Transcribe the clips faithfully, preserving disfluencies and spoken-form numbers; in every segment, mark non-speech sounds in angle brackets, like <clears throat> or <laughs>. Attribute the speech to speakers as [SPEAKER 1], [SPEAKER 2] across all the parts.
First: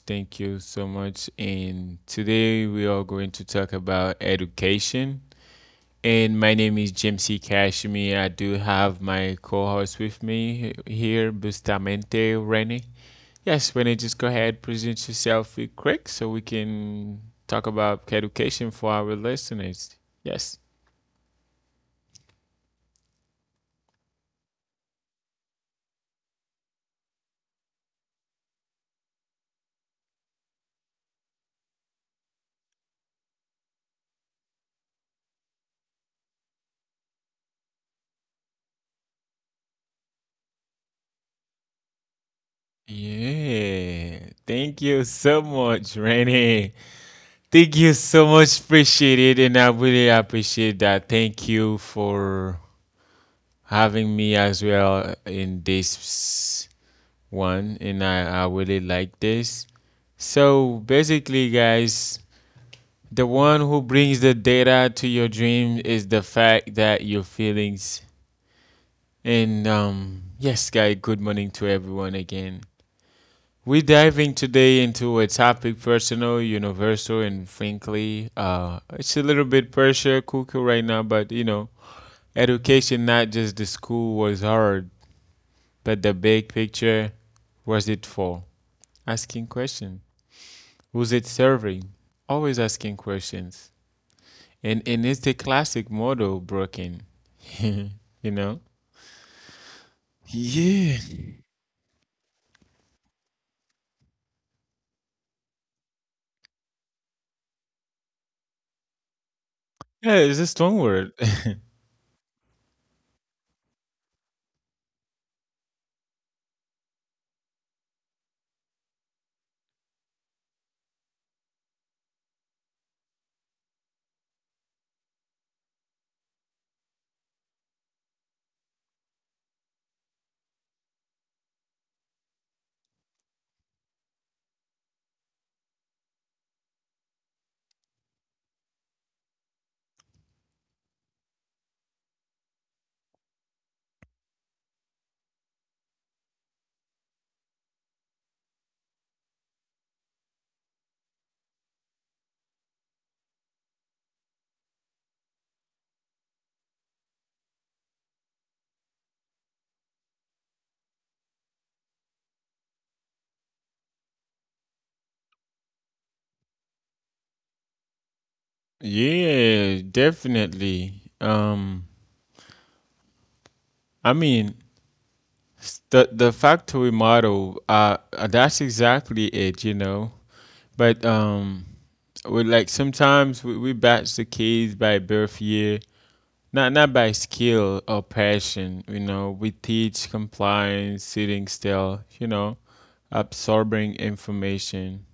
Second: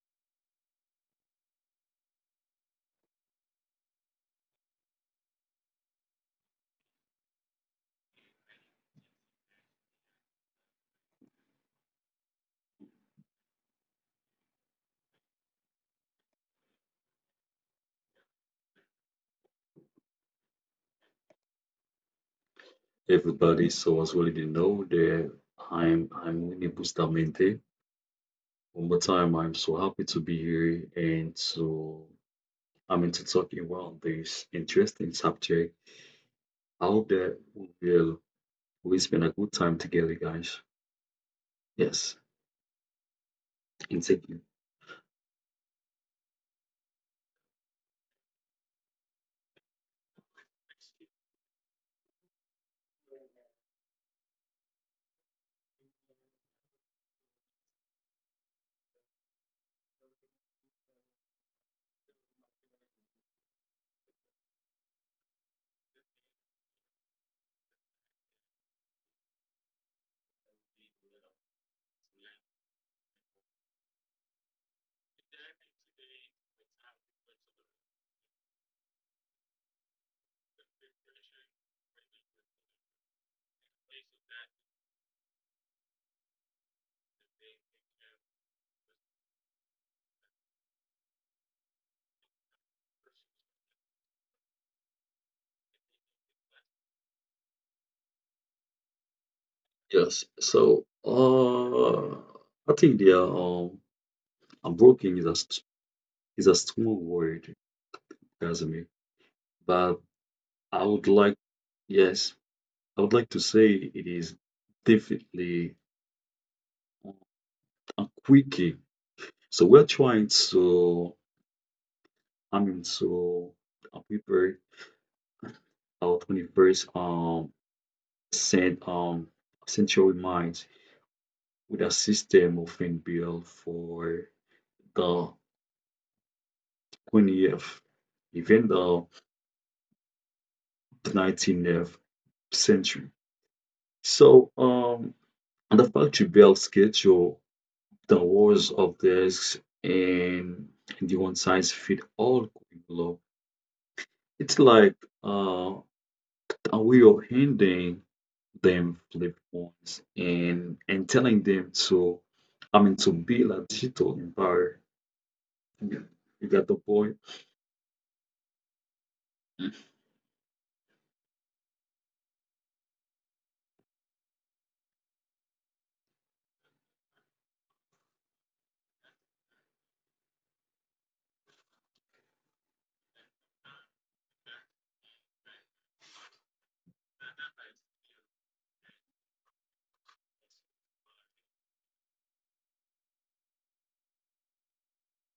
[SPEAKER 1] Thank you so much. And today we are going to talk about education. And my name is James C. Kashmi. I do have my co host with me he- here, Bustamente Rennie. Yes, Rennie, just go ahead, present yourself real quick so we can talk about education for our listeners. Yes.
[SPEAKER 2] Everybody, so as well you know that I'm I'm Winnie Bustamante. One more time, I'm so happy to be here and to I mean to talk around this interesting subject. I hope that we will we spend a good time together, guys. Yes, and thank you.
[SPEAKER 1] Yeah. Thank you so much, Rennie. Thank you so much. Appreciate it. And I really appreciate that. Thank you for having me as well in this one. And I, I really like this. So basically, guys, the one who brings the data to your dream is the fact that your feelings. And um, yes, guys, good morning to everyone again. We're diving today into a topic personal, universal, and frankly, uh, it's a little bit pressure cooker right now, but you know, education, not just the school, was hard, but the big picture was it for? Asking question. Who's it serving? Always asking questions. And, and it's the classic model broken, <laughs> you know?
[SPEAKER 2] Yes. So
[SPEAKER 1] Yeah.
[SPEAKER 2] uh I think the um unbroken is a st- is a strong word, Casimir. But
[SPEAKER 1] Yeah, it's a
[SPEAKER 2] I
[SPEAKER 1] strong
[SPEAKER 2] would
[SPEAKER 1] word.
[SPEAKER 2] like
[SPEAKER 1] <laughs>
[SPEAKER 2] yes, I would like to say it is definitely. And quickly. So we're trying to, I mean, to uh, prepare our twenty-first um, cent, um, century mind with a system of built for the twentieth, even the nineteenth century. So um, and the factory built schedule, the wars of this, and the one size fit all curriculum. It's like uh, a way of handling them flip phones and and telling them to I mean to build a digital empire. You you got the point?
[SPEAKER 1] Yeah, definitely. Um, I mean, S- The the factory model, uh, uh, that's exactly it, you know. But um, we like sometimes we, we batch the kids by birth year, not not by skill or passion, you know. We teach compliance, sitting still, you know, absorbing information.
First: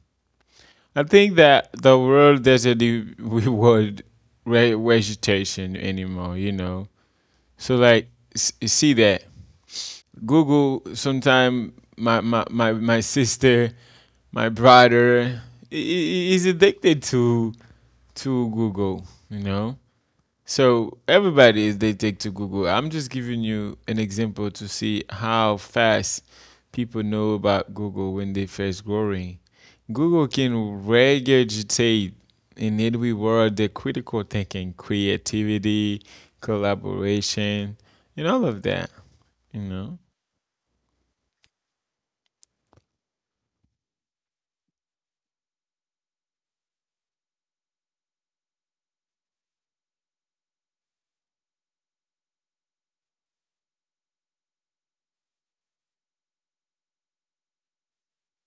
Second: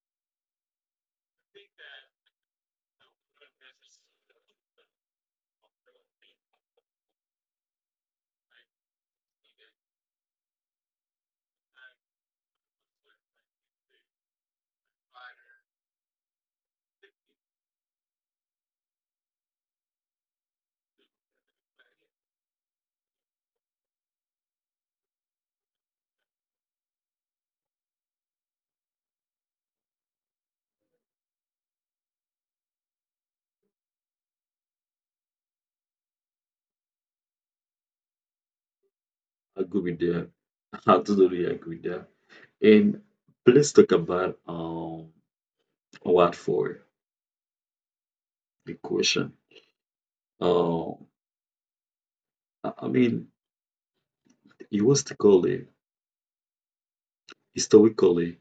[SPEAKER 1] I think that the world doesn't re- <laughs> reward re- vegetation anymore, you know. So like, s- see that. Google sometime my my my, my sister, my brother i- i- is addicted to to Google, you know? So everybody is they take to Google. I'm just giving you an example to see how fast people know about Google when they first growing. Google can regurgitate in every world the critical thinking, creativity, collaboration, and all of that, you
[SPEAKER 2] I agree
[SPEAKER 1] know?
[SPEAKER 2] with that. <laughs> I totally agree with that. And let's talk about um what for the question. Uh, I I mean historically historically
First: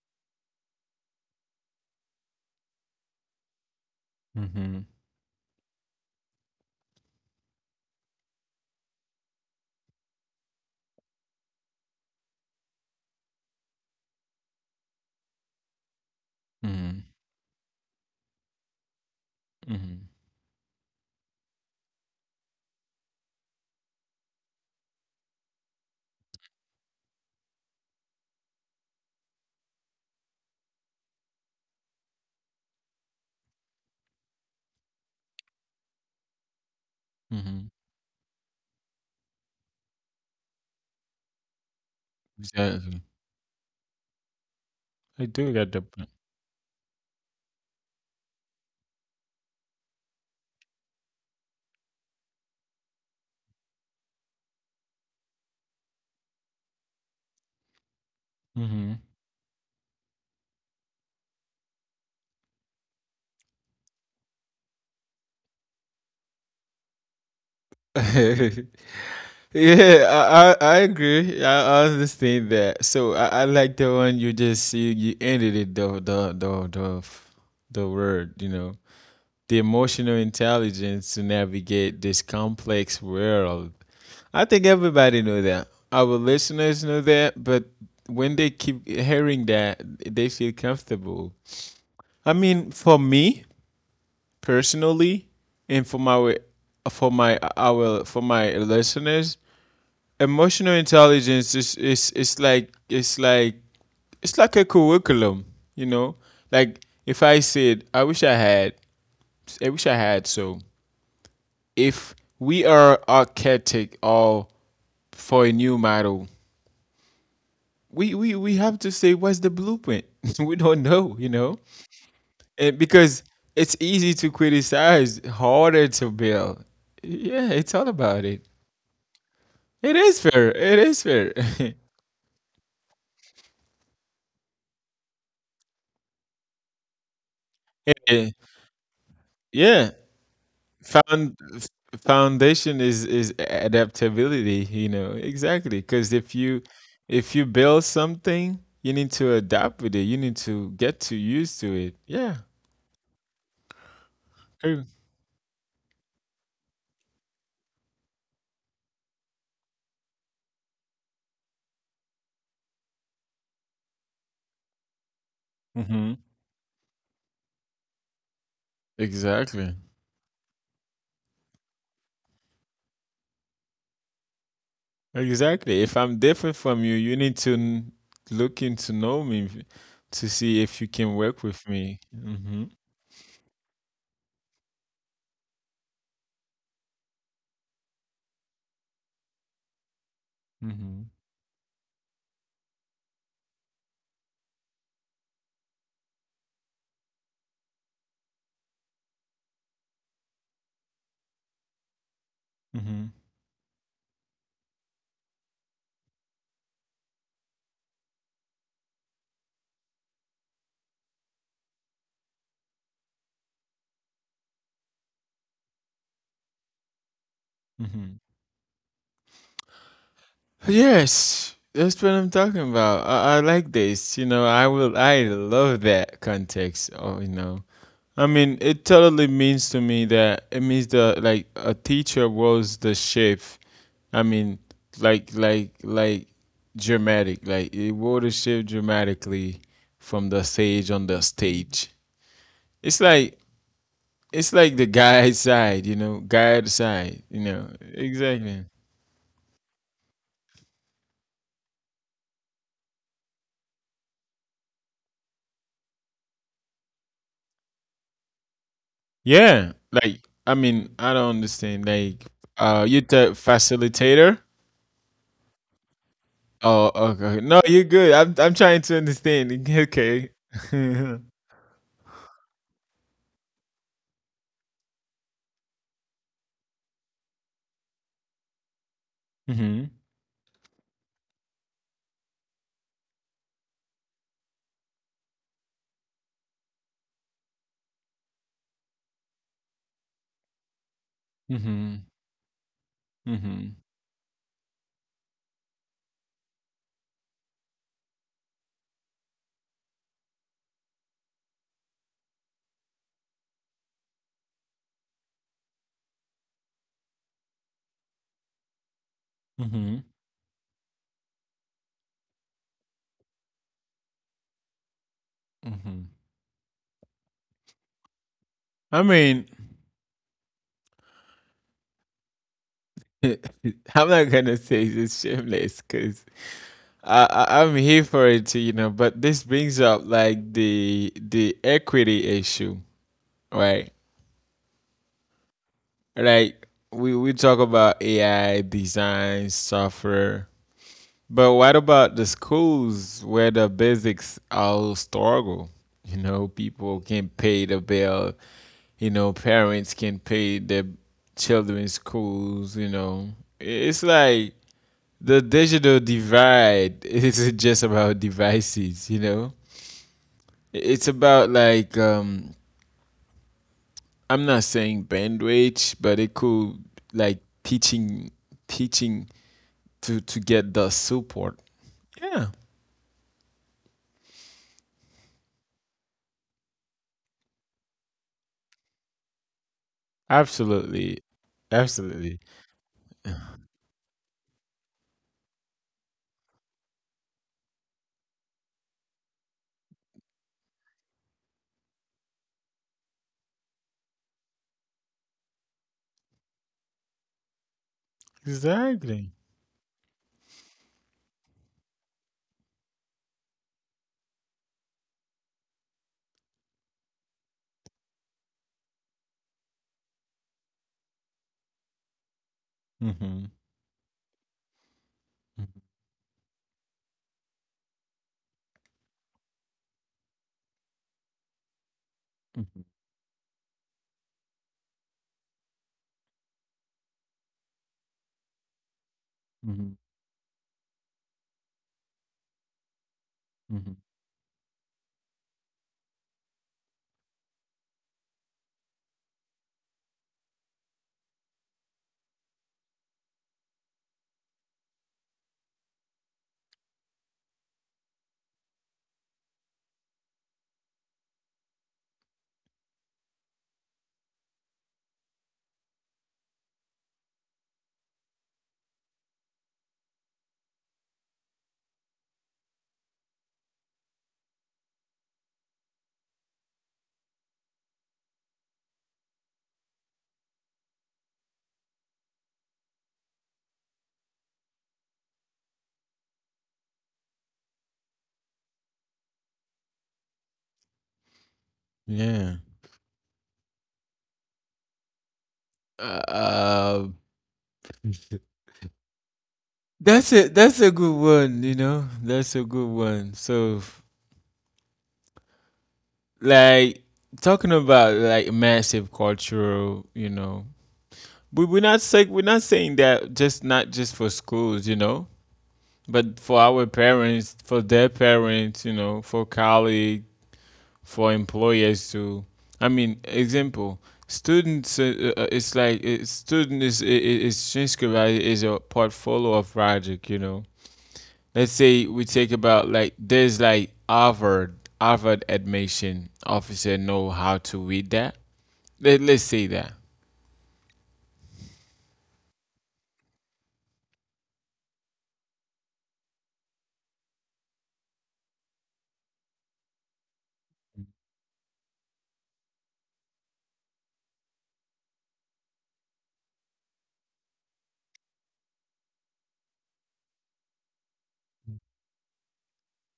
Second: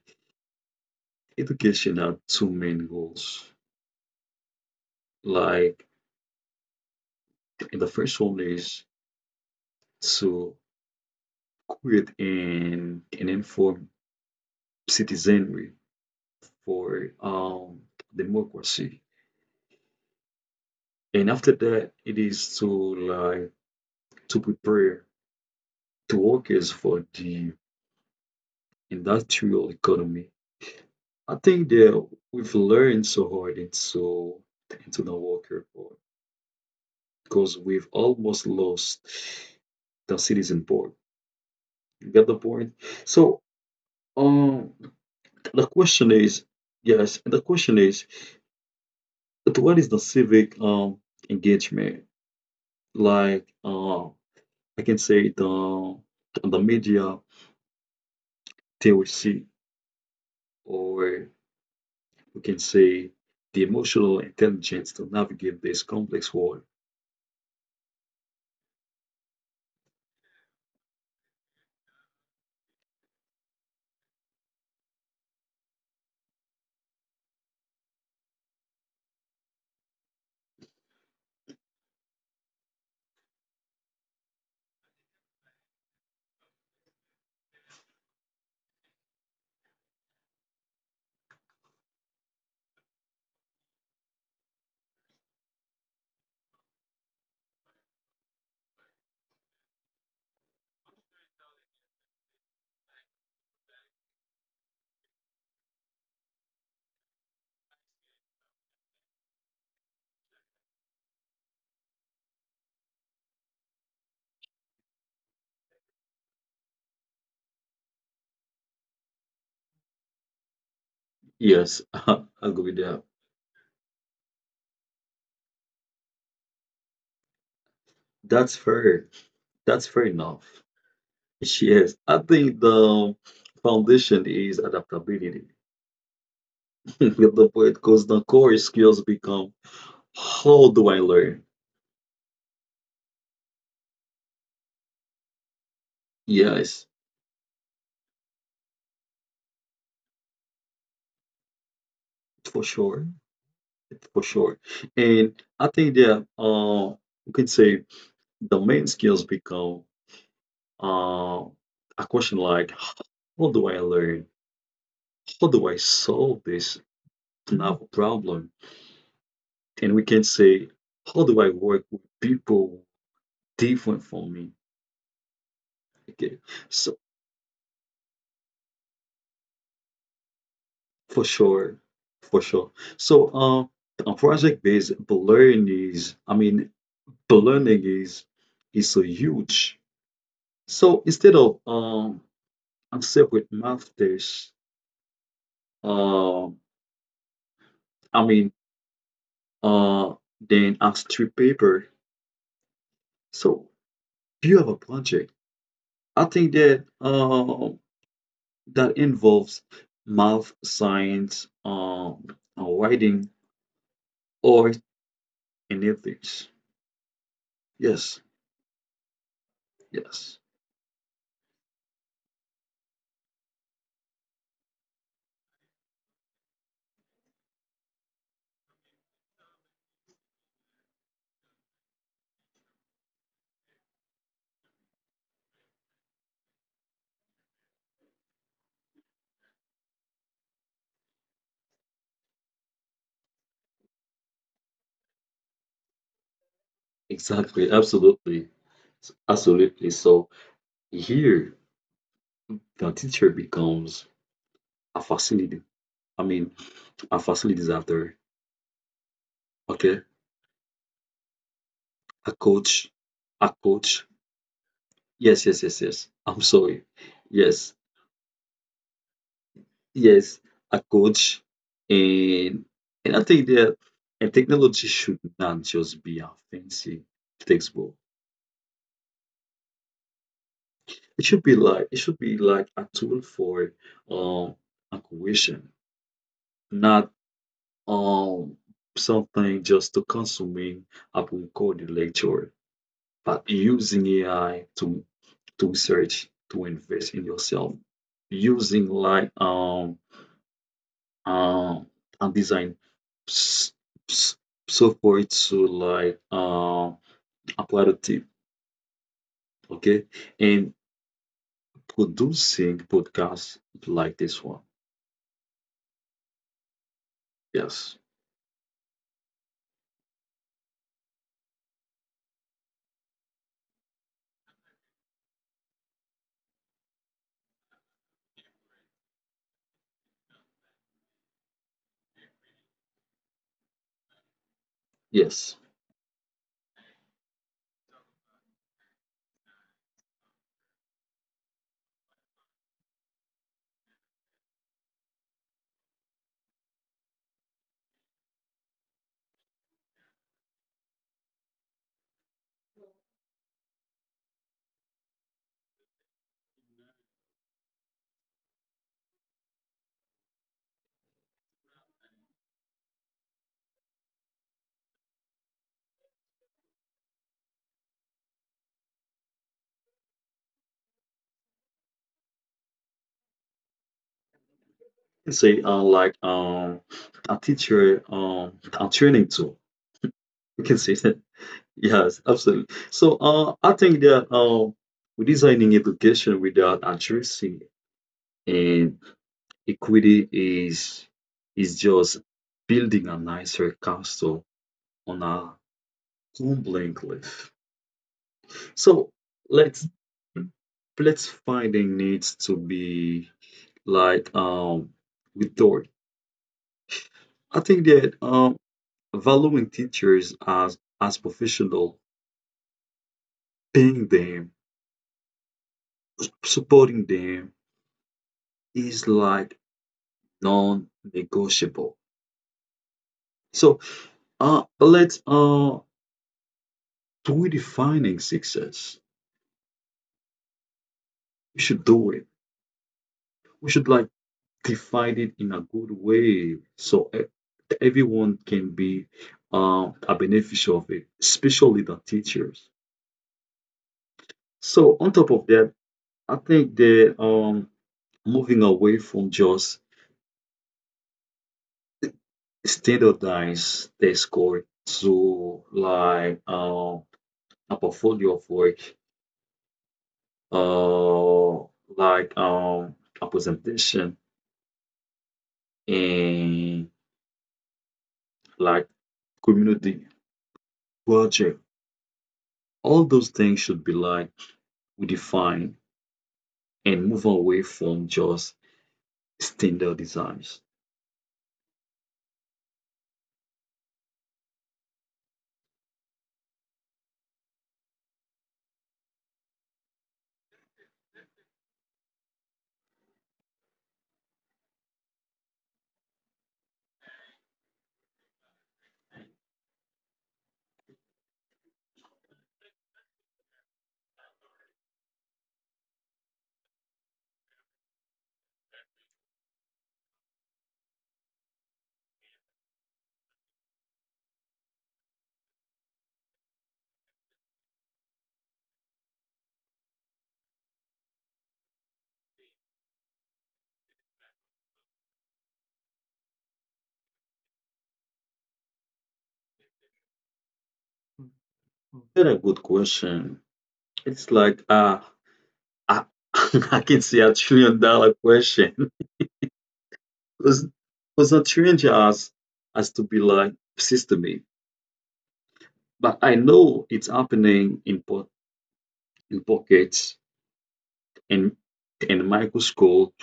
[SPEAKER 2] education had two main goals.
[SPEAKER 1] Hmm.
[SPEAKER 2] Like, and the first one is to create an an informed citizenry for
[SPEAKER 1] Mhm.
[SPEAKER 2] um, democracy.
[SPEAKER 1] Mhm.
[SPEAKER 2] And after that, it is to like to prepare the workers for the industrial economy. I think that we've learned so hard into into the worker part because
[SPEAKER 1] Mhm.
[SPEAKER 2] we've almost lost the citizen part. You get the point?
[SPEAKER 1] Exactly.
[SPEAKER 2] So um,
[SPEAKER 1] I do
[SPEAKER 2] the
[SPEAKER 1] get the point.
[SPEAKER 2] question is, yes, the question is but what is the civic um engagement like? Um, I can say the the media
[SPEAKER 1] Mhm.
[SPEAKER 2] theory, or we can say the emotional intelligence to navigate this complex world.
[SPEAKER 1] <laughs> Yeah, I, I I agree. I, I understand that. So I, I like the one you just you, you ended it the the the the the word, you know, the emotional intelligence to navigate this complex world. I think everybody know that. Our listeners know that, but when they keep hearing that, they feel comfortable. I mean, for me, personally and for my for my our for my listeners emotional intelligence is is it's like it's like it's like a curriculum, you know, like if I said I wish I had, I wish I had. So if we are architect or for a new model, we we, we have to say what's the blueprint. <laughs> We don't know, you know.
[SPEAKER 2] Yes, <laughs> I'll go with
[SPEAKER 1] And
[SPEAKER 2] that.
[SPEAKER 1] because it's easy to criticize, harder to build. Yeah, it's all about it.
[SPEAKER 2] That's fair. That's
[SPEAKER 1] It
[SPEAKER 2] fair
[SPEAKER 1] is
[SPEAKER 2] enough.
[SPEAKER 1] fair. It is fair. <laughs>
[SPEAKER 2] Yes, I think the foundation is adaptability. <laughs> At the point, because the
[SPEAKER 1] Eh,
[SPEAKER 2] core skills become,
[SPEAKER 1] yeah,
[SPEAKER 2] how do I
[SPEAKER 1] found
[SPEAKER 2] learn?
[SPEAKER 1] f- foundation is is adaptability. You know exactly, because if you,
[SPEAKER 2] Yes,
[SPEAKER 1] if you build something, you need to adapt with it. You need to get to used to it. Yeah.
[SPEAKER 2] for sure, for sure.
[SPEAKER 1] True.
[SPEAKER 2] And I think that uh, we can say the main skills become uh, a question like, how do I learn? How do I
[SPEAKER 1] Hmm.
[SPEAKER 2] solve this novel problem?
[SPEAKER 1] Exactly.
[SPEAKER 2] And we can say, how do I work with people different from me?
[SPEAKER 1] Exactly. If I'm
[SPEAKER 2] Okay,
[SPEAKER 1] different from you,
[SPEAKER 2] so
[SPEAKER 1] you need to n- look into know me v- to see if you can
[SPEAKER 2] for
[SPEAKER 1] work with
[SPEAKER 2] sure,
[SPEAKER 1] me.
[SPEAKER 2] for
[SPEAKER 1] Mm-hmm.
[SPEAKER 2] sure. So, uh, project-based learning is, I mean, learning is is so huge.
[SPEAKER 1] Mm-hmm.
[SPEAKER 2] So instead of um, a separate math test, uh, I mean, uh, then I strip paper.
[SPEAKER 1] Mm-hmm.
[SPEAKER 2] So do you have a project? I think that uh, that involves math, science, um, uh, writing, art, and ethics.
[SPEAKER 1] Mm-hmm.
[SPEAKER 2] Yes, yes,
[SPEAKER 1] Yes, that's what I'm talking about. I, I like this. You know, I will. I love that context. Oh, you know. I mean, it totally means to me that it means the like a teacher was the chef. I mean, like like like dramatic, like it wore the chef dramatically from the stage on the stage. It's like it's like the guy <laughs> side, you know, guy side, you know,
[SPEAKER 2] exactly, absolutely,
[SPEAKER 1] exactly.
[SPEAKER 2] absolutely. So here, the teacher becomes a facility. I mean, a facilitator.
[SPEAKER 1] Yeah,
[SPEAKER 2] Okay,
[SPEAKER 1] like I mean, I don't understand. Like,
[SPEAKER 2] a
[SPEAKER 1] uh,
[SPEAKER 2] coach,
[SPEAKER 1] you the
[SPEAKER 2] a coach.
[SPEAKER 1] facilitator?
[SPEAKER 2] Yes, yes, yes, yes. I'm sorry.
[SPEAKER 1] Oh, okay. Okay. No,
[SPEAKER 2] Yes,
[SPEAKER 1] you're good. I'm I'm trying to understand. <laughs> Okay.
[SPEAKER 2] yes, a
[SPEAKER 1] <laughs>
[SPEAKER 2] coach. And and I think that, and technology should not just be a fancy textbook.
[SPEAKER 1] Mhm.
[SPEAKER 2] It should be like it should be like a tool for um acquisition, not um something just to consuming a recorded
[SPEAKER 1] Mhm.
[SPEAKER 2] lecture, but
[SPEAKER 1] Mhm.
[SPEAKER 2] using A I to to search to invest in yourself, using like um um a design s- s- so for it to like um apply the tip.
[SPEAKER 1] Mhm.
[SPEAKER 2] Okay, and producing podcasts like this one.
[SPEAKER 1] Mhm.
[SPEAKER 2] Yes,
[SPEAKER 1] I mean, <laughs> I'm not gonna say it's shameless because I, I I'm here for it, you know. But this brings up like the the equity issue, right?
[SPEAKER 2] yes,
[SPEAKER 1] Like we we talk about A I design software. But what about the schools where the basics all struggle? You know, people can pay the bill. You know, parents can pay their children's schools. You know, it's like the digital divide <laughs> isn't just about devices. You know, it's about like um, I'm not saying bandwidth, but it could like teaching, teaching to to get the support. Yeah.
[SPEAKER 2] you can say, uh like, um a teacher, um a training tool, you can say that.
[SPEAKER 1] Absolutely.
[SPEAKER 2] <laughs> Yes,
[SPEAKER 1] Absolutely.
[SPEAKER 2] absolutely. So uh
[SPEAKER 1] <sighs>
[SPEAKER 2] I think that um redesigning education without addressing and equity is is just building a nicer castle on a. Completely. So
[SPEAKER 1] Exactly.
[SPEAKER 2] let's let's finding needs to be like, um with Dort. I think that um valuing teachers as as professional,
[SPEAKER 1] Mm-hmm.
[SPEAKER 2] paying them, supporting them is like non-negotiable.
[SPEAKER 1] Mm-hmm.
[SPEAKER 2] So uh let's uh redefining success. We should do it. We should
[SPEAKER 1] Mm-hmm.
[SPEAKER 2] like define it in a good way. So, uh, everyone can be uh, a beneficiary of it, especially the teachers. So on top of that, I think they, um moving away from just standardized test score to like, uh, a portfolio of work, uh, like um a presentation and like community project. All those things should be like we define and move away from just standard designs.
[SPEAKER 1] Yeah. Uh, <laughs> that's it. That's a good one, you know. That's a good one. So, like talking about like massive cultural, you know, we we're not saying we're not saying that just not just for schools, you know, but for our parents, for their parents, you know, for colleagues, for employers to, I mean, example students uh, uh, it's like uh student is is Shinskari is a portfolio of project, you know. Let's say we take about like there's like harvard, harvard admission officer know how to read that. Let, let's say that.
[SPEAKER 2] Mhm. That's a good question. It's like, uh, I, <laughs> I can say a trillion dollar question. <laughs> Because because a trillion just has to be like systemic. But I know it's happening in po- in pockets and and micro school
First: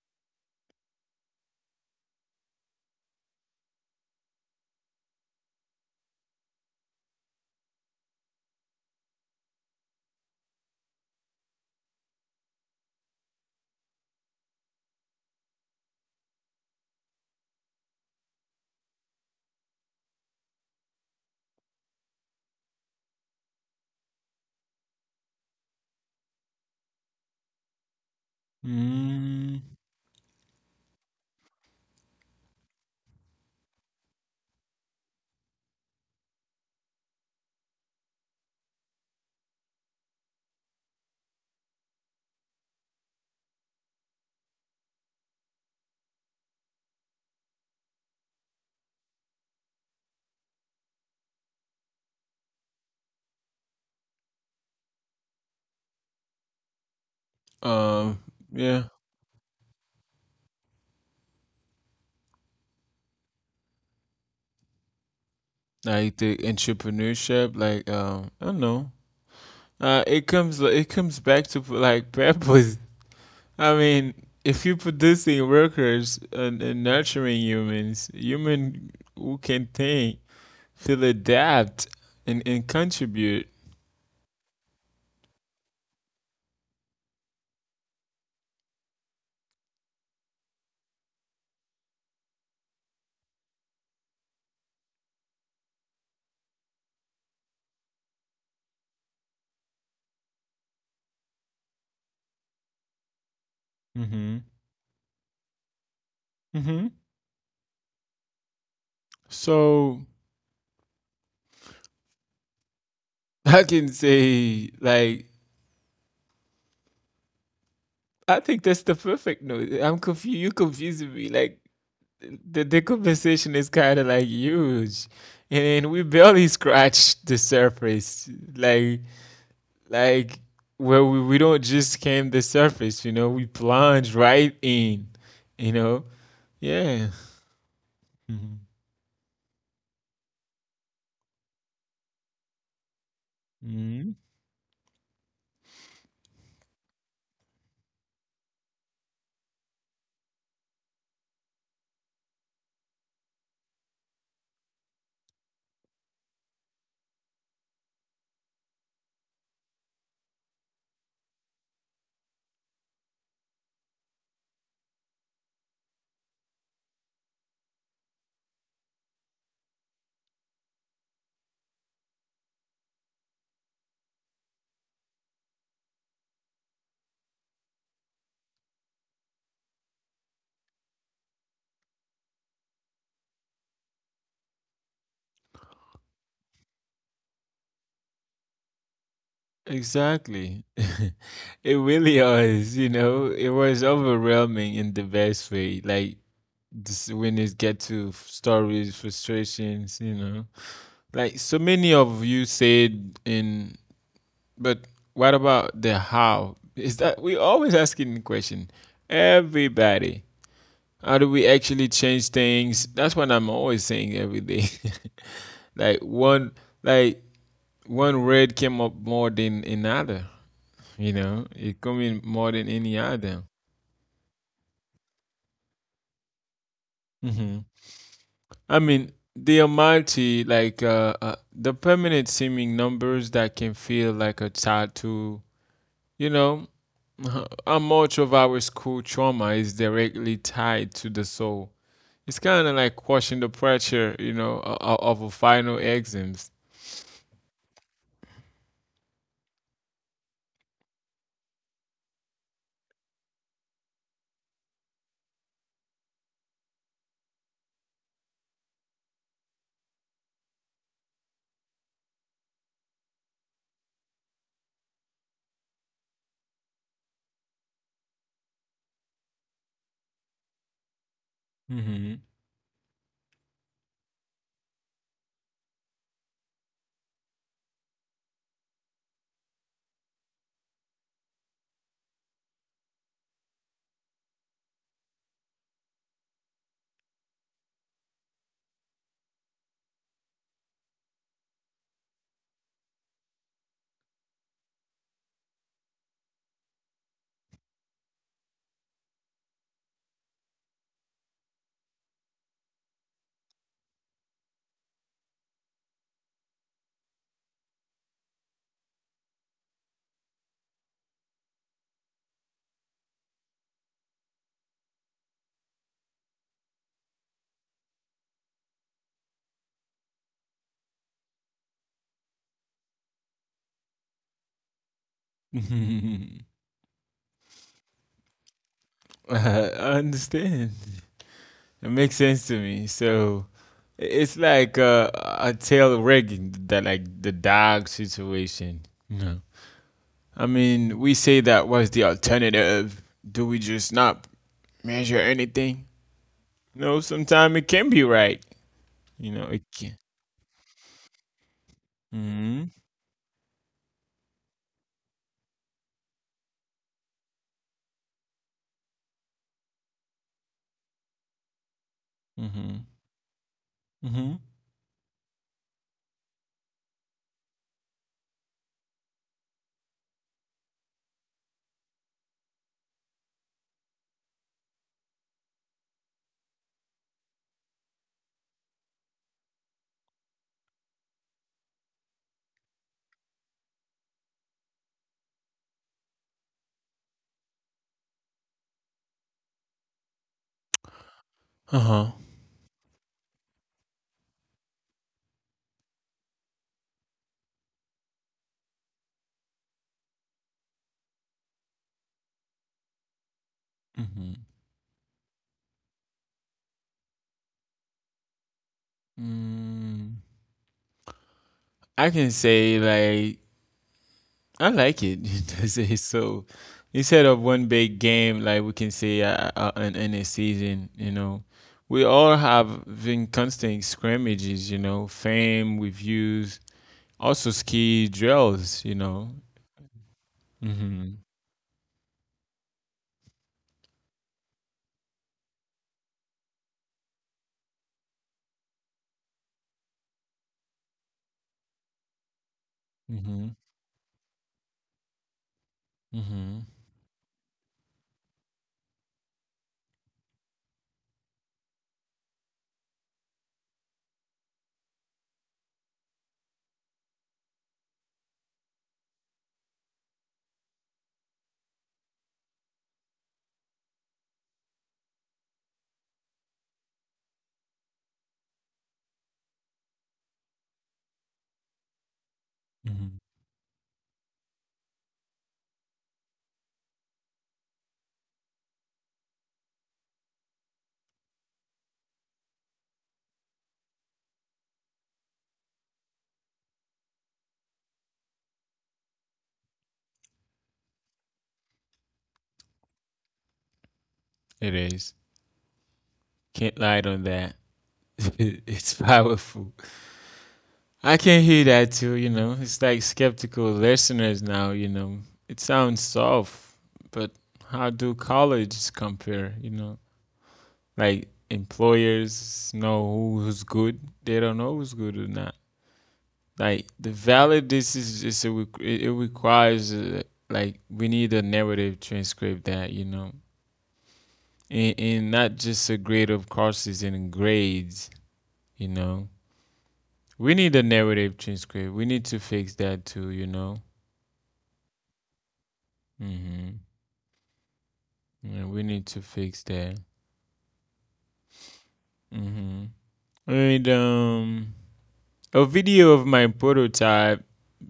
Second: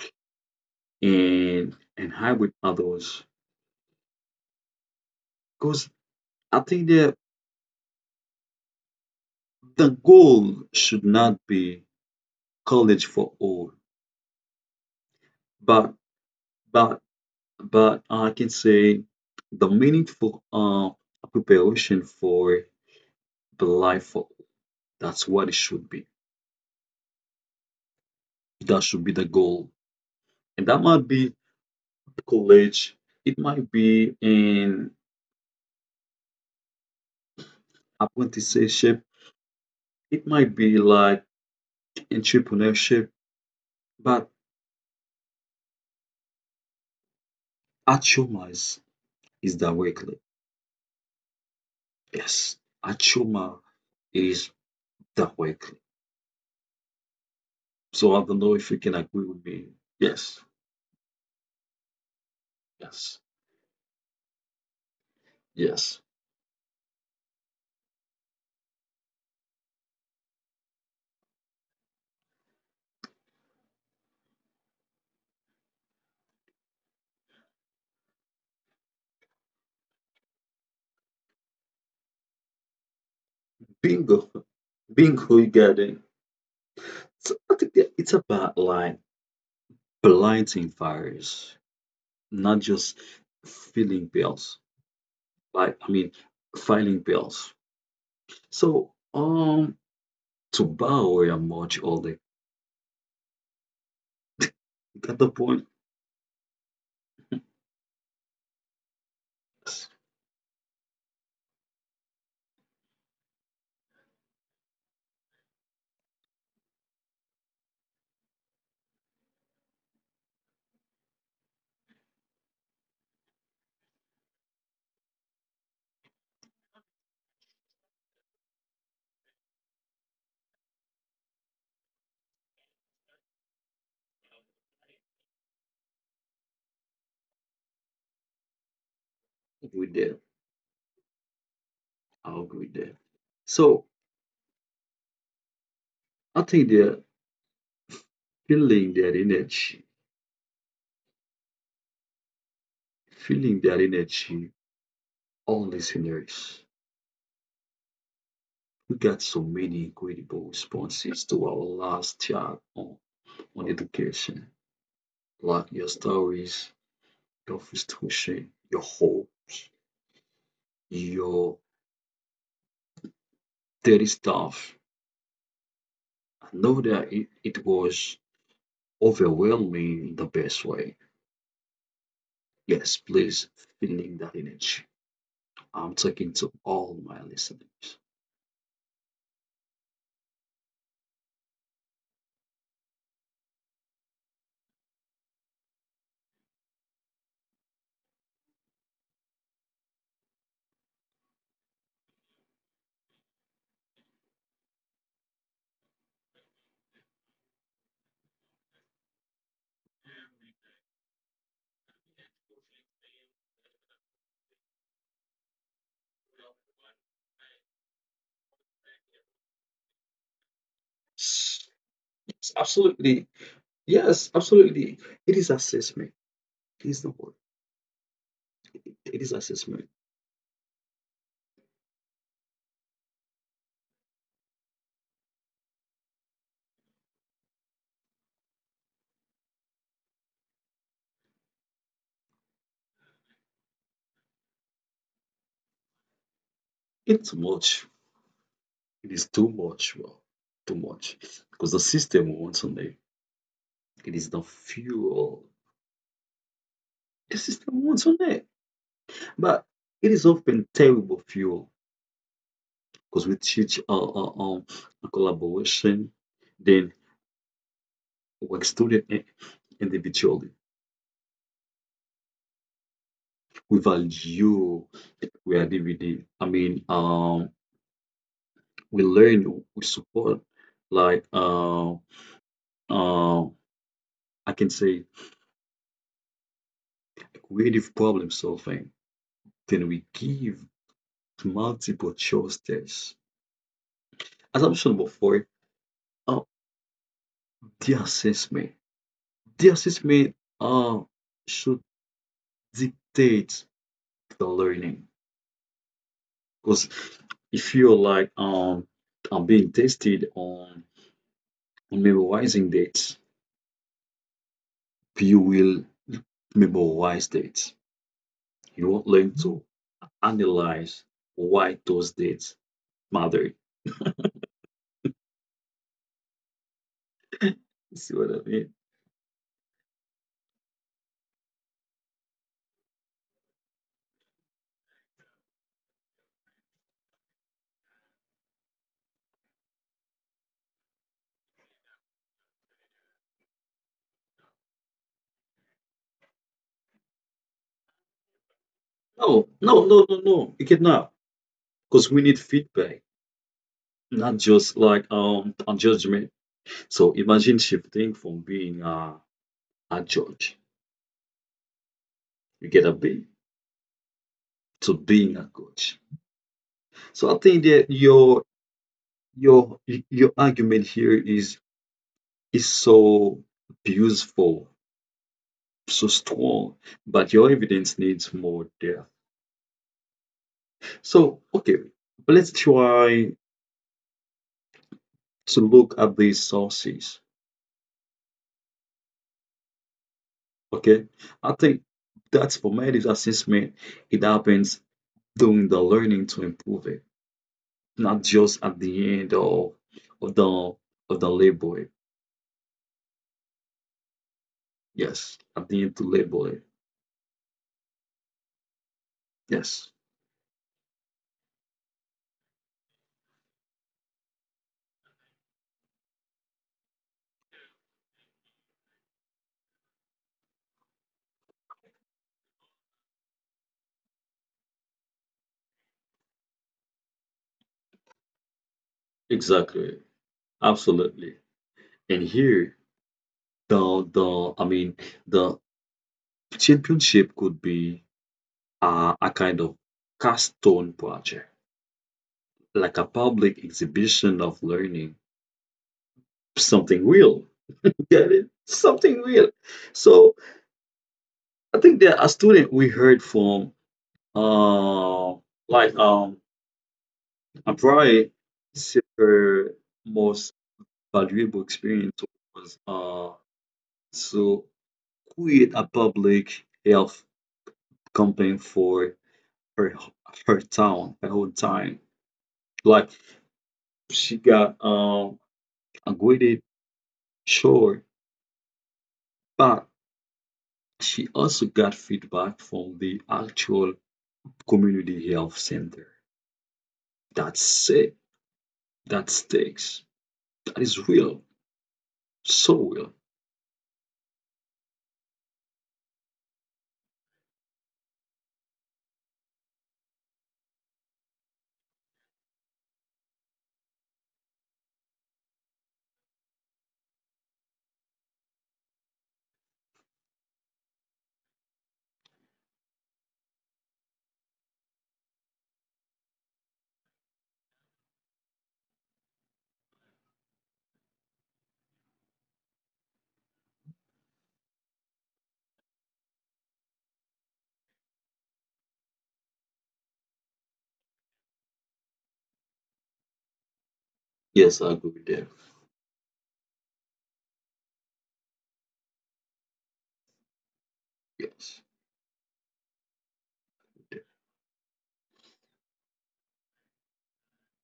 [SPEAKER 2] and and hybrid others. Because I think the the goal should not be college for all, but but But I can say the meaningful uh, preparation for the life, of- that's what it should be. That should be the
[SPEAKER 1] Mm.
[SPEAKER 2] goal. And that might be college, it might be in apprenticeship, it might be like entrepreneurship, but Achoma is, is directly. Yes, Achoma is directly.
[SPEAKER 1] Um,
[SPEAKER 2] So I don't know
[SPEAKER 1] yeah,
[SPEAKER 2] if you can agree with me. Yes, yes,
[SPEAKER 1] like
[SPEAKER 2] yes.
[SPEAKER 1] the entrepreneurship, like um I don't know, uh it comes, it comes back to like <laughs> purpose. I mean, if you're producing workers and, and nurturing humans, human who can think, feel, adapt, and, and contribute.
[SPEAKER 2] Bingo, bingo, you got it. So I think that it's about like blighting fires, not just filling bills. Like, I mean, filing bills. So um, to borrow a much older,
[SPEAKER 1] Hmm.
[SPEAKER 2] you got the point.
[SPEAKER 1] Hmm.
[SPEAKER 2] Yes,
[SPEAKER 1] So <laughs> I can say, like, I think that's the perfect note. I'm confused. You confusing me. Like, the, the conversation is kind of like huge, and, and we barely scratched the surface. Like, Like, well, we, we don't just came the surface, you know, we plunge right in, you know? Yeah. Mhm.
[SPEAKER 2] we did. I'll agree there. So
[SPEAKER 1] Mhm.
[SPEAKER 2] I think they're feeling that energy, feeling that energy, all listeners. We got so many incredible responses to our last chat on, on education, like your stories, your frustration, your hope, your dirty stuff. I know that it, it was overwhelming in the best way. Yes, please, feeling that energy. I'm talking to all my listeners.
[SPEAKER 1] Exactly. <laughs> It really was, you know, it was overwhelming in the best way. Like, this, when it get to f- stories, frustrations, you know, like so many of you said in, but what about the how? Is that we always asking the question? Everybody, how do we actually change things? That's what I'm always saying every day. <laughs> Like one, like one red came up more than another, you know? It come in more
[SPEAKER 2] Yes,
[SPEAKER 1] than any
[SPEAKER 2] absolutely.
[SPEAKER 1] other.
[SPEAKER 2] Yes, absolutely. It is assessment. It is the word.
[SPEAKER 1] Hmm. I mean,
[SPEAKER 2] It is
[SPEAKER 1] they are
[SPEAKER 2] assessment.
[SPEAKER 1] multi like uh, uh the permanent seeming numbers that can feel like a tattoo, you know? <laughs> How much of our school trauma is directly tied to the soul? It's kind of like washing the pressure, you know, o- o- of a final exams.
[SPEAKER 2] It's much. It is too much. Well, too much. Because the system wants on it. It is the fuel. The system wants on it. But it is often terrible fuel, because we teach, uh, uh, um, collaboration, then work student i- individually.
[SPEAKER 1] Mhm.
[SPEAKER 2] We value creativity. I mean, um, we learn, we support, like, uh, uh, I can say creative problem solving. Then we give multiple choice tests. As I mentioned before, uh, the assessment, the assessment uh, should dictate the learning, because if you're like, um, um being tested on on memorizing dates, you will memorize dates. You won't learn to analyze why those dates matter.
[SPEAKER 1] <laughs>
[SPEAKER 2] You see what I mean?
[SPEAKER 1] I understand. It makes sense to me. So i- it's like uh, a tail rigging that like the dog situation. No. I mean, we say that was the alternative. Do we just not measure anything? No, sometimes it can be right.
[SPEAKER 2] No,
[SPEAKER 1] You know, it
[SPEAKER 2] no, no,
[SPEAKER 1] can.
[SPEAKER 2] no, no. You cannot, because we need
[SPEAKER 1] Mhm.
[SPEAKER 2] feedback, not just like um a judgment. So imagine shifting from being a, a judge, you get a
[SPEAKER 1] Mhm.
[SPEAKER 2] B,
[SPEAKER 1] Mhm.
[SPEAKER 2] to being a coach. So I think that your Your y- your argument here is is so beautiful, so strong, but your evidence needs more depth. So, okay, but let's try to look at these sources. Okay, I think
[SPEAKER 1] Uh-huh.
[SPEAKER 2] that formative assessment, it happens during the learning to improve it, not just at the end of of the of the label. It.
[SPEAKER 1] Mhm.
[SPEAKER 2] Yes, at the end to label it. Yes,
[SPEAKER 1] Mm. I can say like I like it. <laughs> That's it. So instead of one big game, like we can say uh, uh, in, in a season, you know, we all have been constant scrimmages, you know, fame, reviews, also ski drills, you know.
[SPEAKER 2] exactly,
[SPEAKER 1] Mm-hmm.
[SPEAKER 2] absolutely. And here the the I mean the championship could be, uh, a kind of cast stone project, like a
[SPEAKER 1] Mm-hmm.
[SPEAKER 2] public exhibition of learning,
[SPEAKER 1] Mm-hmm.
[SPEAKER 2] something real. You get it? Something real. So I think that a student we heard from, uh, like, um, a probably said her most valuable experience was uh to create a public health campaign for her her town the whole time. Like,
[SPEAKER 1] Mm-hmm.
[SPEAKER 2] she got um upgraded, sure, but she also got feedback from the actual community health center. That's it. That sticks. That is real. So real.
[SPEAKER 1] It is. Can't lie on that. <laughs> It's powerful. I can hear that too, you know. It's like skeptical listeners now, you know. It sounds soft, but how do colleges compare, you know? Like employers know who's good, they don't know who's good or not. Like the valid this is just a, req- it it requires uh, like we need a narrative transcript that, you know. And, and not just a grade of courses and grades, you know. We need a narrative transcript. We need to fix that too, you know.
[SPEAKER 2] Yes, I agree with that.
[SPEAKER 1] Mm-hmm. Yeah, we need to fix that.
[SPEAKER 2] Yes.
[SPEAKER 1] Mm-hmm. I made um a video of my prototype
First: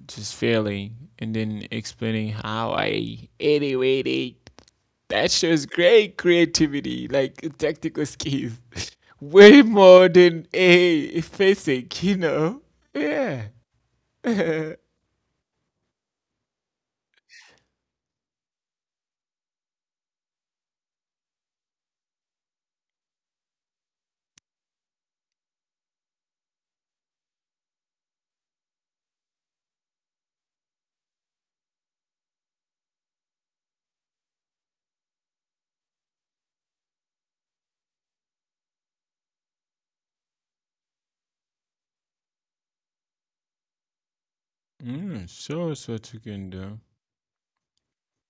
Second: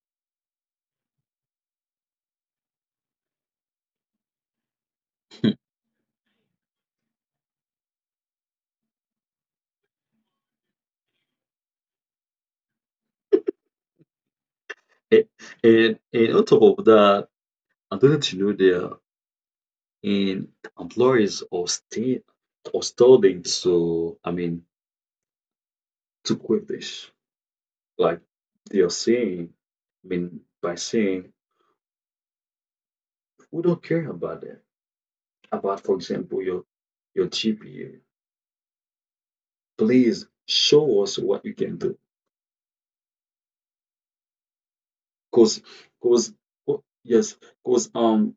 [SPEAKER 1] just failing and then explaining how I anyway they that shows
[SPEAKER 2] <laughs>
[SPEAKER 1] great creativity, like tactical skills. <laughs> Way more than a basic, you know? Yeah. <laughs> Mm,
[SPEAKER 2] And and, and on top of that, I don't know there in employees are still are starting, so, I mean, to quit this. Like you're saying, I mean, by saying, we don't care about that. About, for example, your your G P A. Please show us what you can do. Cause,
[SPEAKER 1] so it's what you
[SPEAKER 2] cause,
[SPEAKER 1] can
[SPEAKER 2] co-
[SPEAKER 1] do.
[SPEAKER 2] yes, cause um,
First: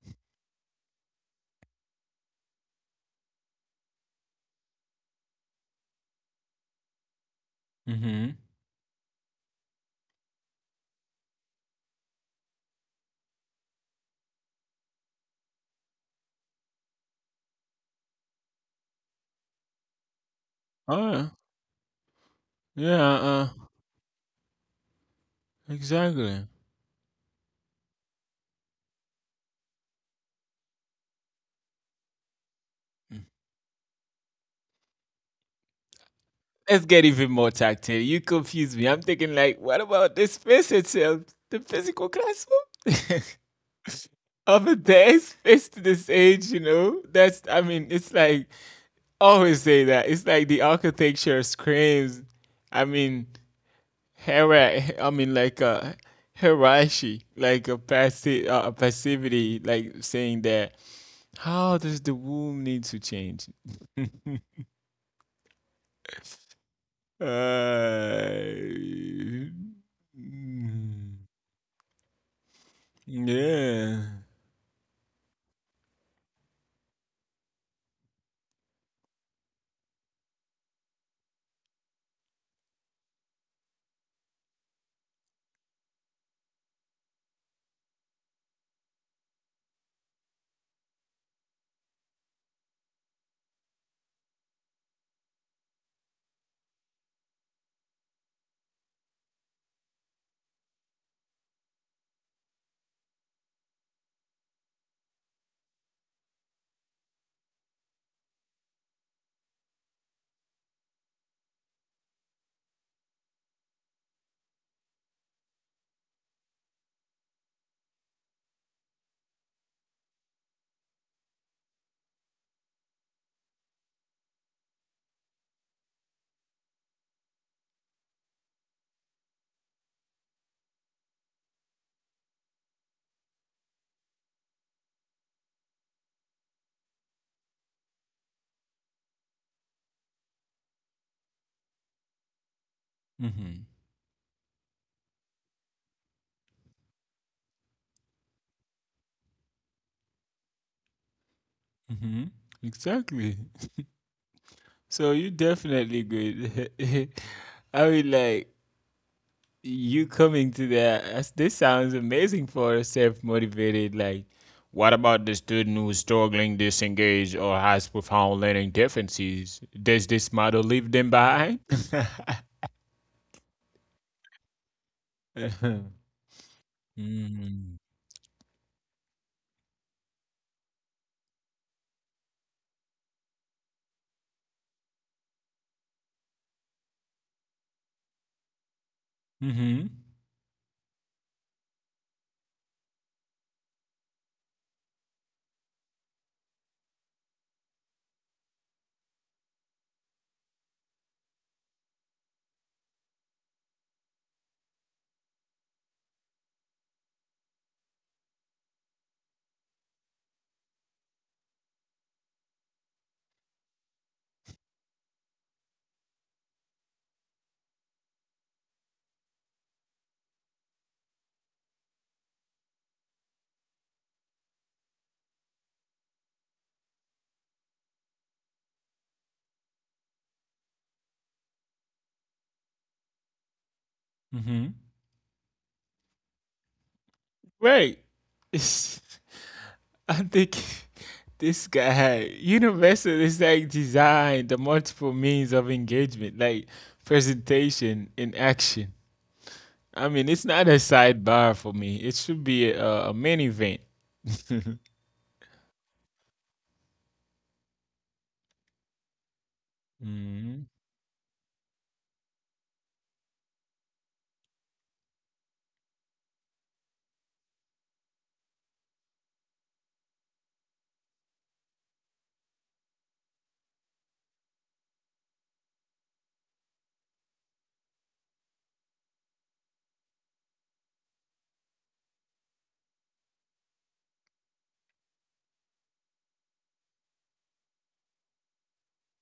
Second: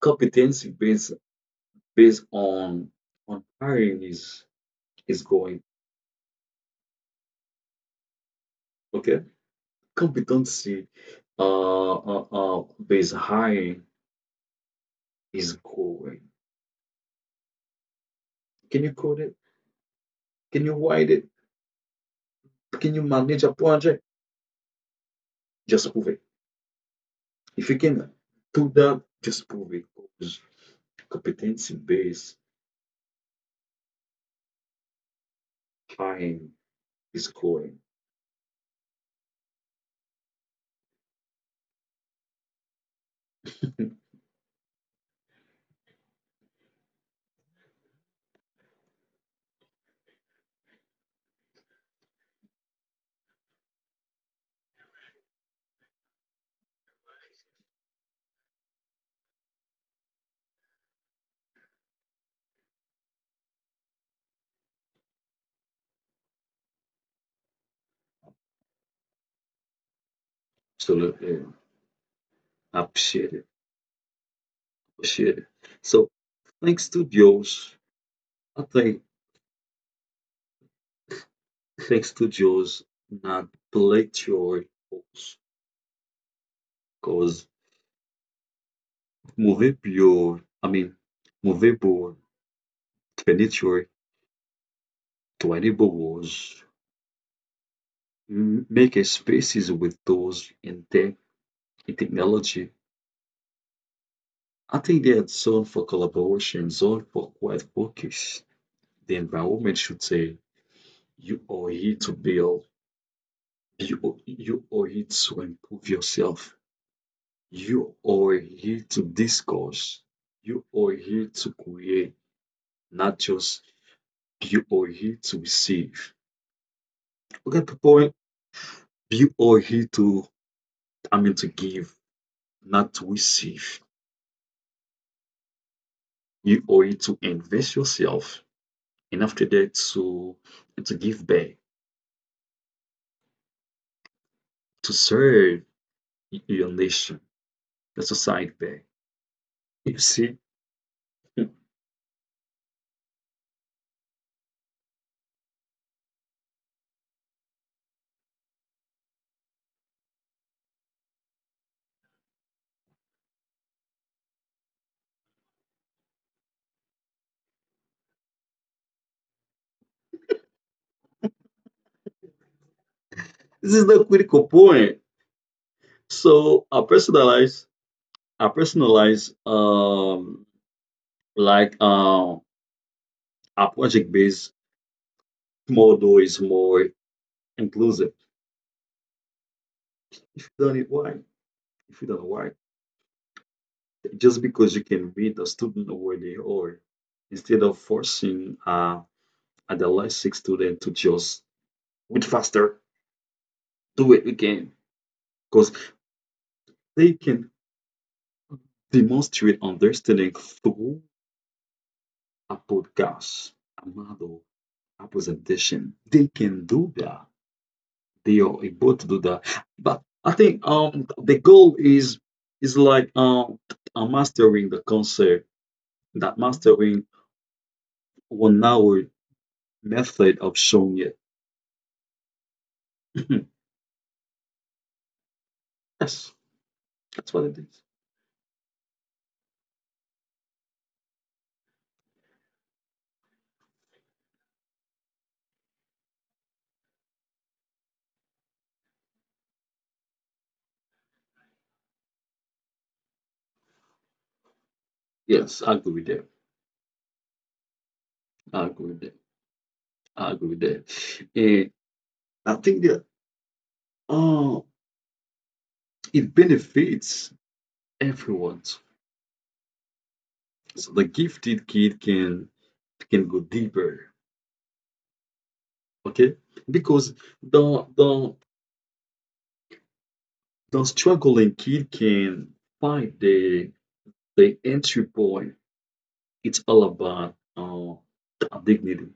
[SPEAKER 2] competency based based on on hiring is is going.
[SPEAKER 1] Mm-hmm.
[SPEAKER 2] Okay. Competency, uh uh, uh based hiring is going. Can you code it? Can you write
[SPEAKER 1] Oh
[SPEAKER 2] it?
[SPEAKER 1] yeah, yeah,
[SPEAKER 2] Can you
[SPEAKER 1] uh,
[SPEAKER 2] manage a project? Just prove it.
[SPEAKER 1] exactly.
[SPEAKER 2] If you can do that, Efequena, туда jespovikos competency-based hiring
[SPEAKER 1] Let's get
[SPEAKER 2] is
[SPEAKER 1] even more
[SPEAKER 2] going.
[SPEAKER 1] tactile. You confuse me. I'm thinking like, what about the space itself? The physical classroom?
[SPEAKER 2] <laughs>
[SPEAKER 1] <laughs> Over there, space to this age, you know? That's I mean, it's like I always say that. It's like the architecture screams. I mean hera I mean like a hierarchy, like a passi- uh, a passivity, like saying that how does the womb need to change? <laughs> uh, mm.
[SPEAKER 2] Absolutely. I appreciate it.
[SPEAKER 1] Yeah.
[SPEAKER 2] Appreciate it. So thanks to Dios, I think, thanks to Dios, not black your folks. Cause movie your I mean movie board, furniture, twenty boards, m- make a spaces with those in tech in technology. I think they, there's zone for collaboration, zone for quiet focus. The environment should say, you are here to build, you, are- you are here to improve yourself, you are here to discuss, you are here to create, not just you are here to receive. Look at the point, you are here to, I mean, to give, not to receive. You are here to invest yourself, and after that, to, to give back,
[SPEAKER 1] Mhm.
[SPEAKER 2] to serve you unleash the society back. You see, <laughs> this
[SPEAKER 1] Mhm. Exactly. So you definitely good. <laughs> I mean, like you coming to that. as- This sounds amazing for a self-motivated. Like, what about the student who's struggling, disengaged, or has profound learning deficiencies? Does this model leave them behind? <laughs>
[SPEAKER 2] is the critical point.
[SPEAKER 1] Mm-hmm.
[SPEAKER 2] So I personalize, I personalize, um, like, um, a project-based model is more inclusive.
[SPEAKER 1] Mm-hmm.
[SPEAKER 2] If you don't know why, if you don't know why, just because you can meet a student where they are, instead of forcing, uh, adolescent student to just read faster, do it again, because they can demonstrate understanding through podcast, Amado, a presentation. They can do that. They are able to do that. But I think, um the goal is is like, um uh, mastering the concept, that mastering one hour method of showing it. <clears throat>
[SPEAKER 1] Mm-hmm.
[SPEAKER 2] Yes, that's what it is.
[SPEAKER 1] Right. <laughs> I'm thinking, <laughs> this guy, Universal is like designed the multiple means of engagement, like presentation in action. I mean, it's not a sidebar for me. It should be a, a main event. <laughs>
[SPEAKER 2] Yes, I agree with that. I agree with that. I agree
[SPEAKER 1] Hmm.
[SPEAKER 2] with that. And I think that uh it benefits everyone. So the gifted kid can can go deeper. Okay? Because the the the struggling kid can find the the entry point. It's all about, uh, dignity.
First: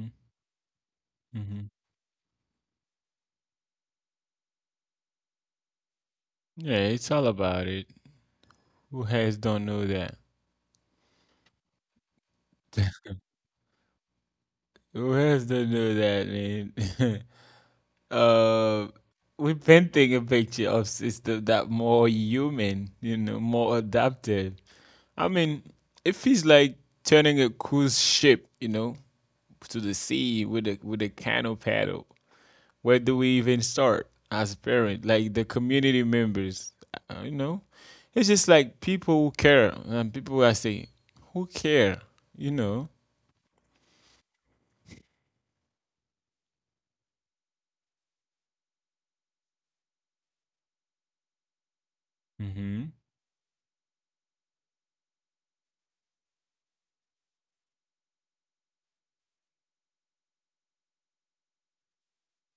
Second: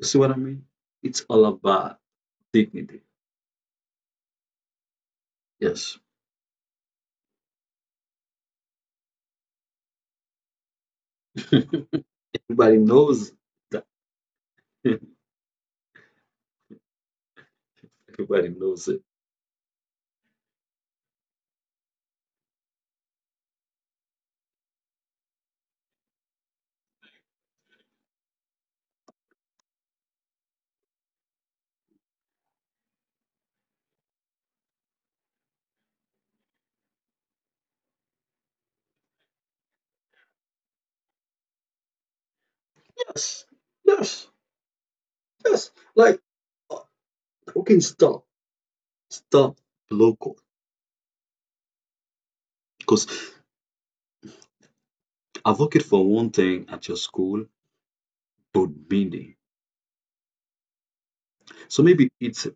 [SPEAKER 2] You see what I mean? It's all
[SPEAKER 1] Hmm.
[SPEAKER 2] about dignity. Yes.
[SPEAKER 1] Yeah, it's all about it. Who has don't know that?
[SPEAKER 2] <laughs> Everybody
[SPEAKER 1] <laughs>
[SPEAKER 2] knows that.
[SPEAKER 1] Who has don't know that, man?
[SPEAKER 2] <laughs>
[SPEAKER 1] <laughs>
[SPEAKER 2] Everybody knows
[SPEAKER 1] uh,
[SPEAKER 2] it.
[SPEAKER 1] we're painting a picture of system that more human, you know, more adaptive. I mean, it feels like turning a cruise ship, you know, to the sea with a with a canoe paddle. Where do we even start as parents? Like the community members, uh, you know, it's just like people who care and people I say who care, you know.
[SPEAKER 2] Yes. Yes. Yes. Like, uh, okay, stop. Stop local.
[SPEAKER 1] Mm-hmm.
[SPEAKER 2] Because advocate for one thing at your school, but meaning. So maybe it's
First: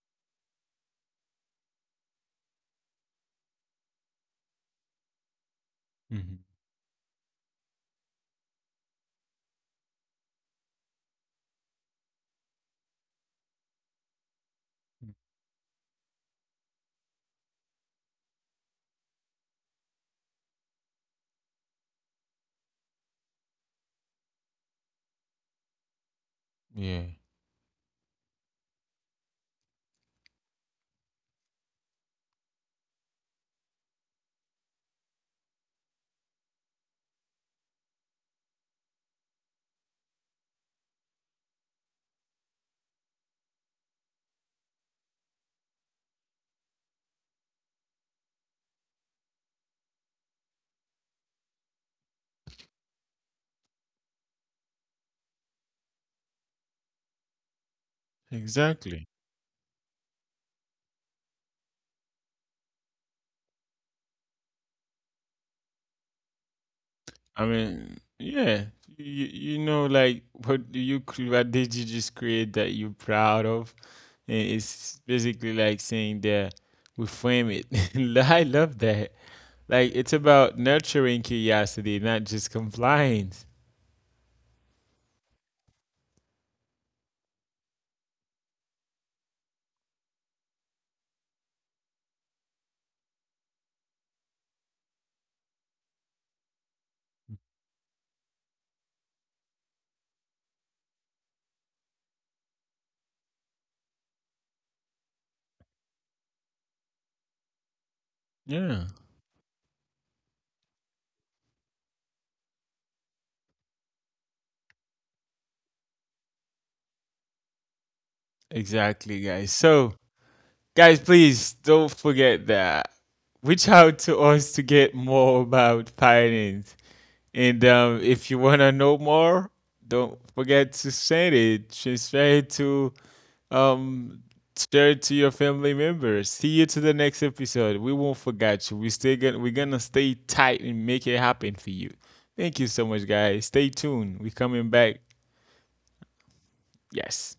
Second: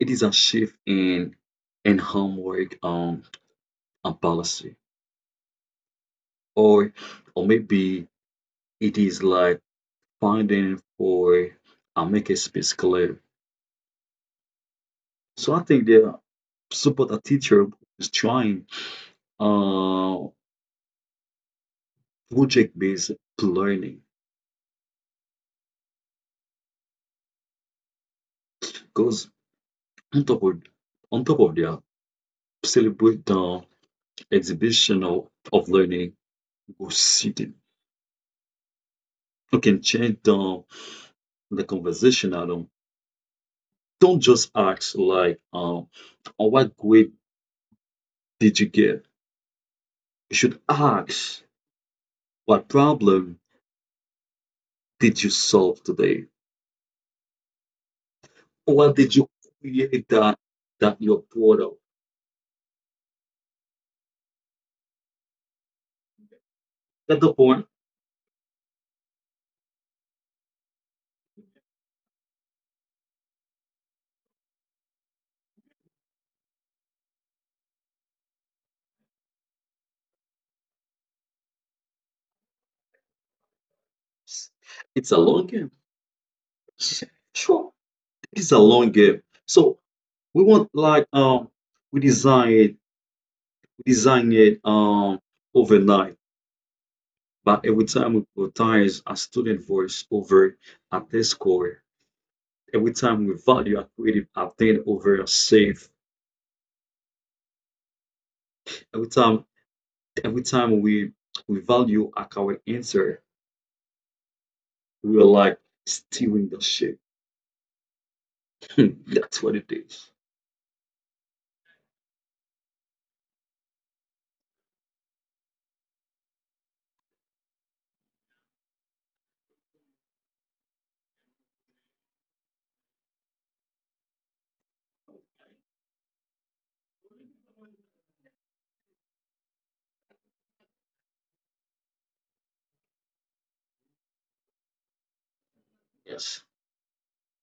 [SPEAKER 2] it is a shift in in homework um and policy.
[SPEAKER 1] Mm-hmm.
[SPEAKER 2] Or or maybe it is like finding for and make a space clear. So I think they support a teacher who is trying, uh project-based learning,
[SPEAKER 1] Yeah,
[SPEAKER 2] because on top of on top of that, celebrate the exhibition of, of learning or sitting. You can change the the conversational. Don't just ask like, um, "Oh, what grade did you get?" You should ask, what problem did you solve today? What
[SPEAKER 1] exactly.
[SPEAKER 2] did you create that that your product? That's the
[SPEAKER 1] I
[SPEAKER 2] point.
[SPEAKER 1] mean, yeah, you, you know, like what do you cre- what did you just create that you're proud of? And it's basically like saying that we frame it. <laughs> I love that. Like it's about nurturing curiosity, not just compliance.
[SPEAKER 2] It's a long game. Sure, it's a long game. So we want like, um we design it, we design it um overnight. But every time we prioritize a student voice over a test score, every time we value our creative update over safe,
[SPEAKER 1] Yeah,
[SPEAKER 2] every time every time we we value our current answer, we are like steering the ship. <laughs>
[SPEAKER 1] exactly,
[SPEAKER 2] That's
[SPEAKER 1] guys.
[SPEAKER 2] what it
[SPEAKER 1] So,
[SPEAKER 2] is.
[SPEAKER 1] guys, please don't forget that. Reach out to us to get more about finance. And um, if you wanna know more, don't forget to send it. Share it to um share it to your family members. See you to the next episode. We won't forget you. We stay gonna we're gonna stay tight and make it happen for you. Thank you so much, guys. Stay tuned. We're coming back.
[SPEAKER 2] Yes.
[SPEAKER 1] Yes.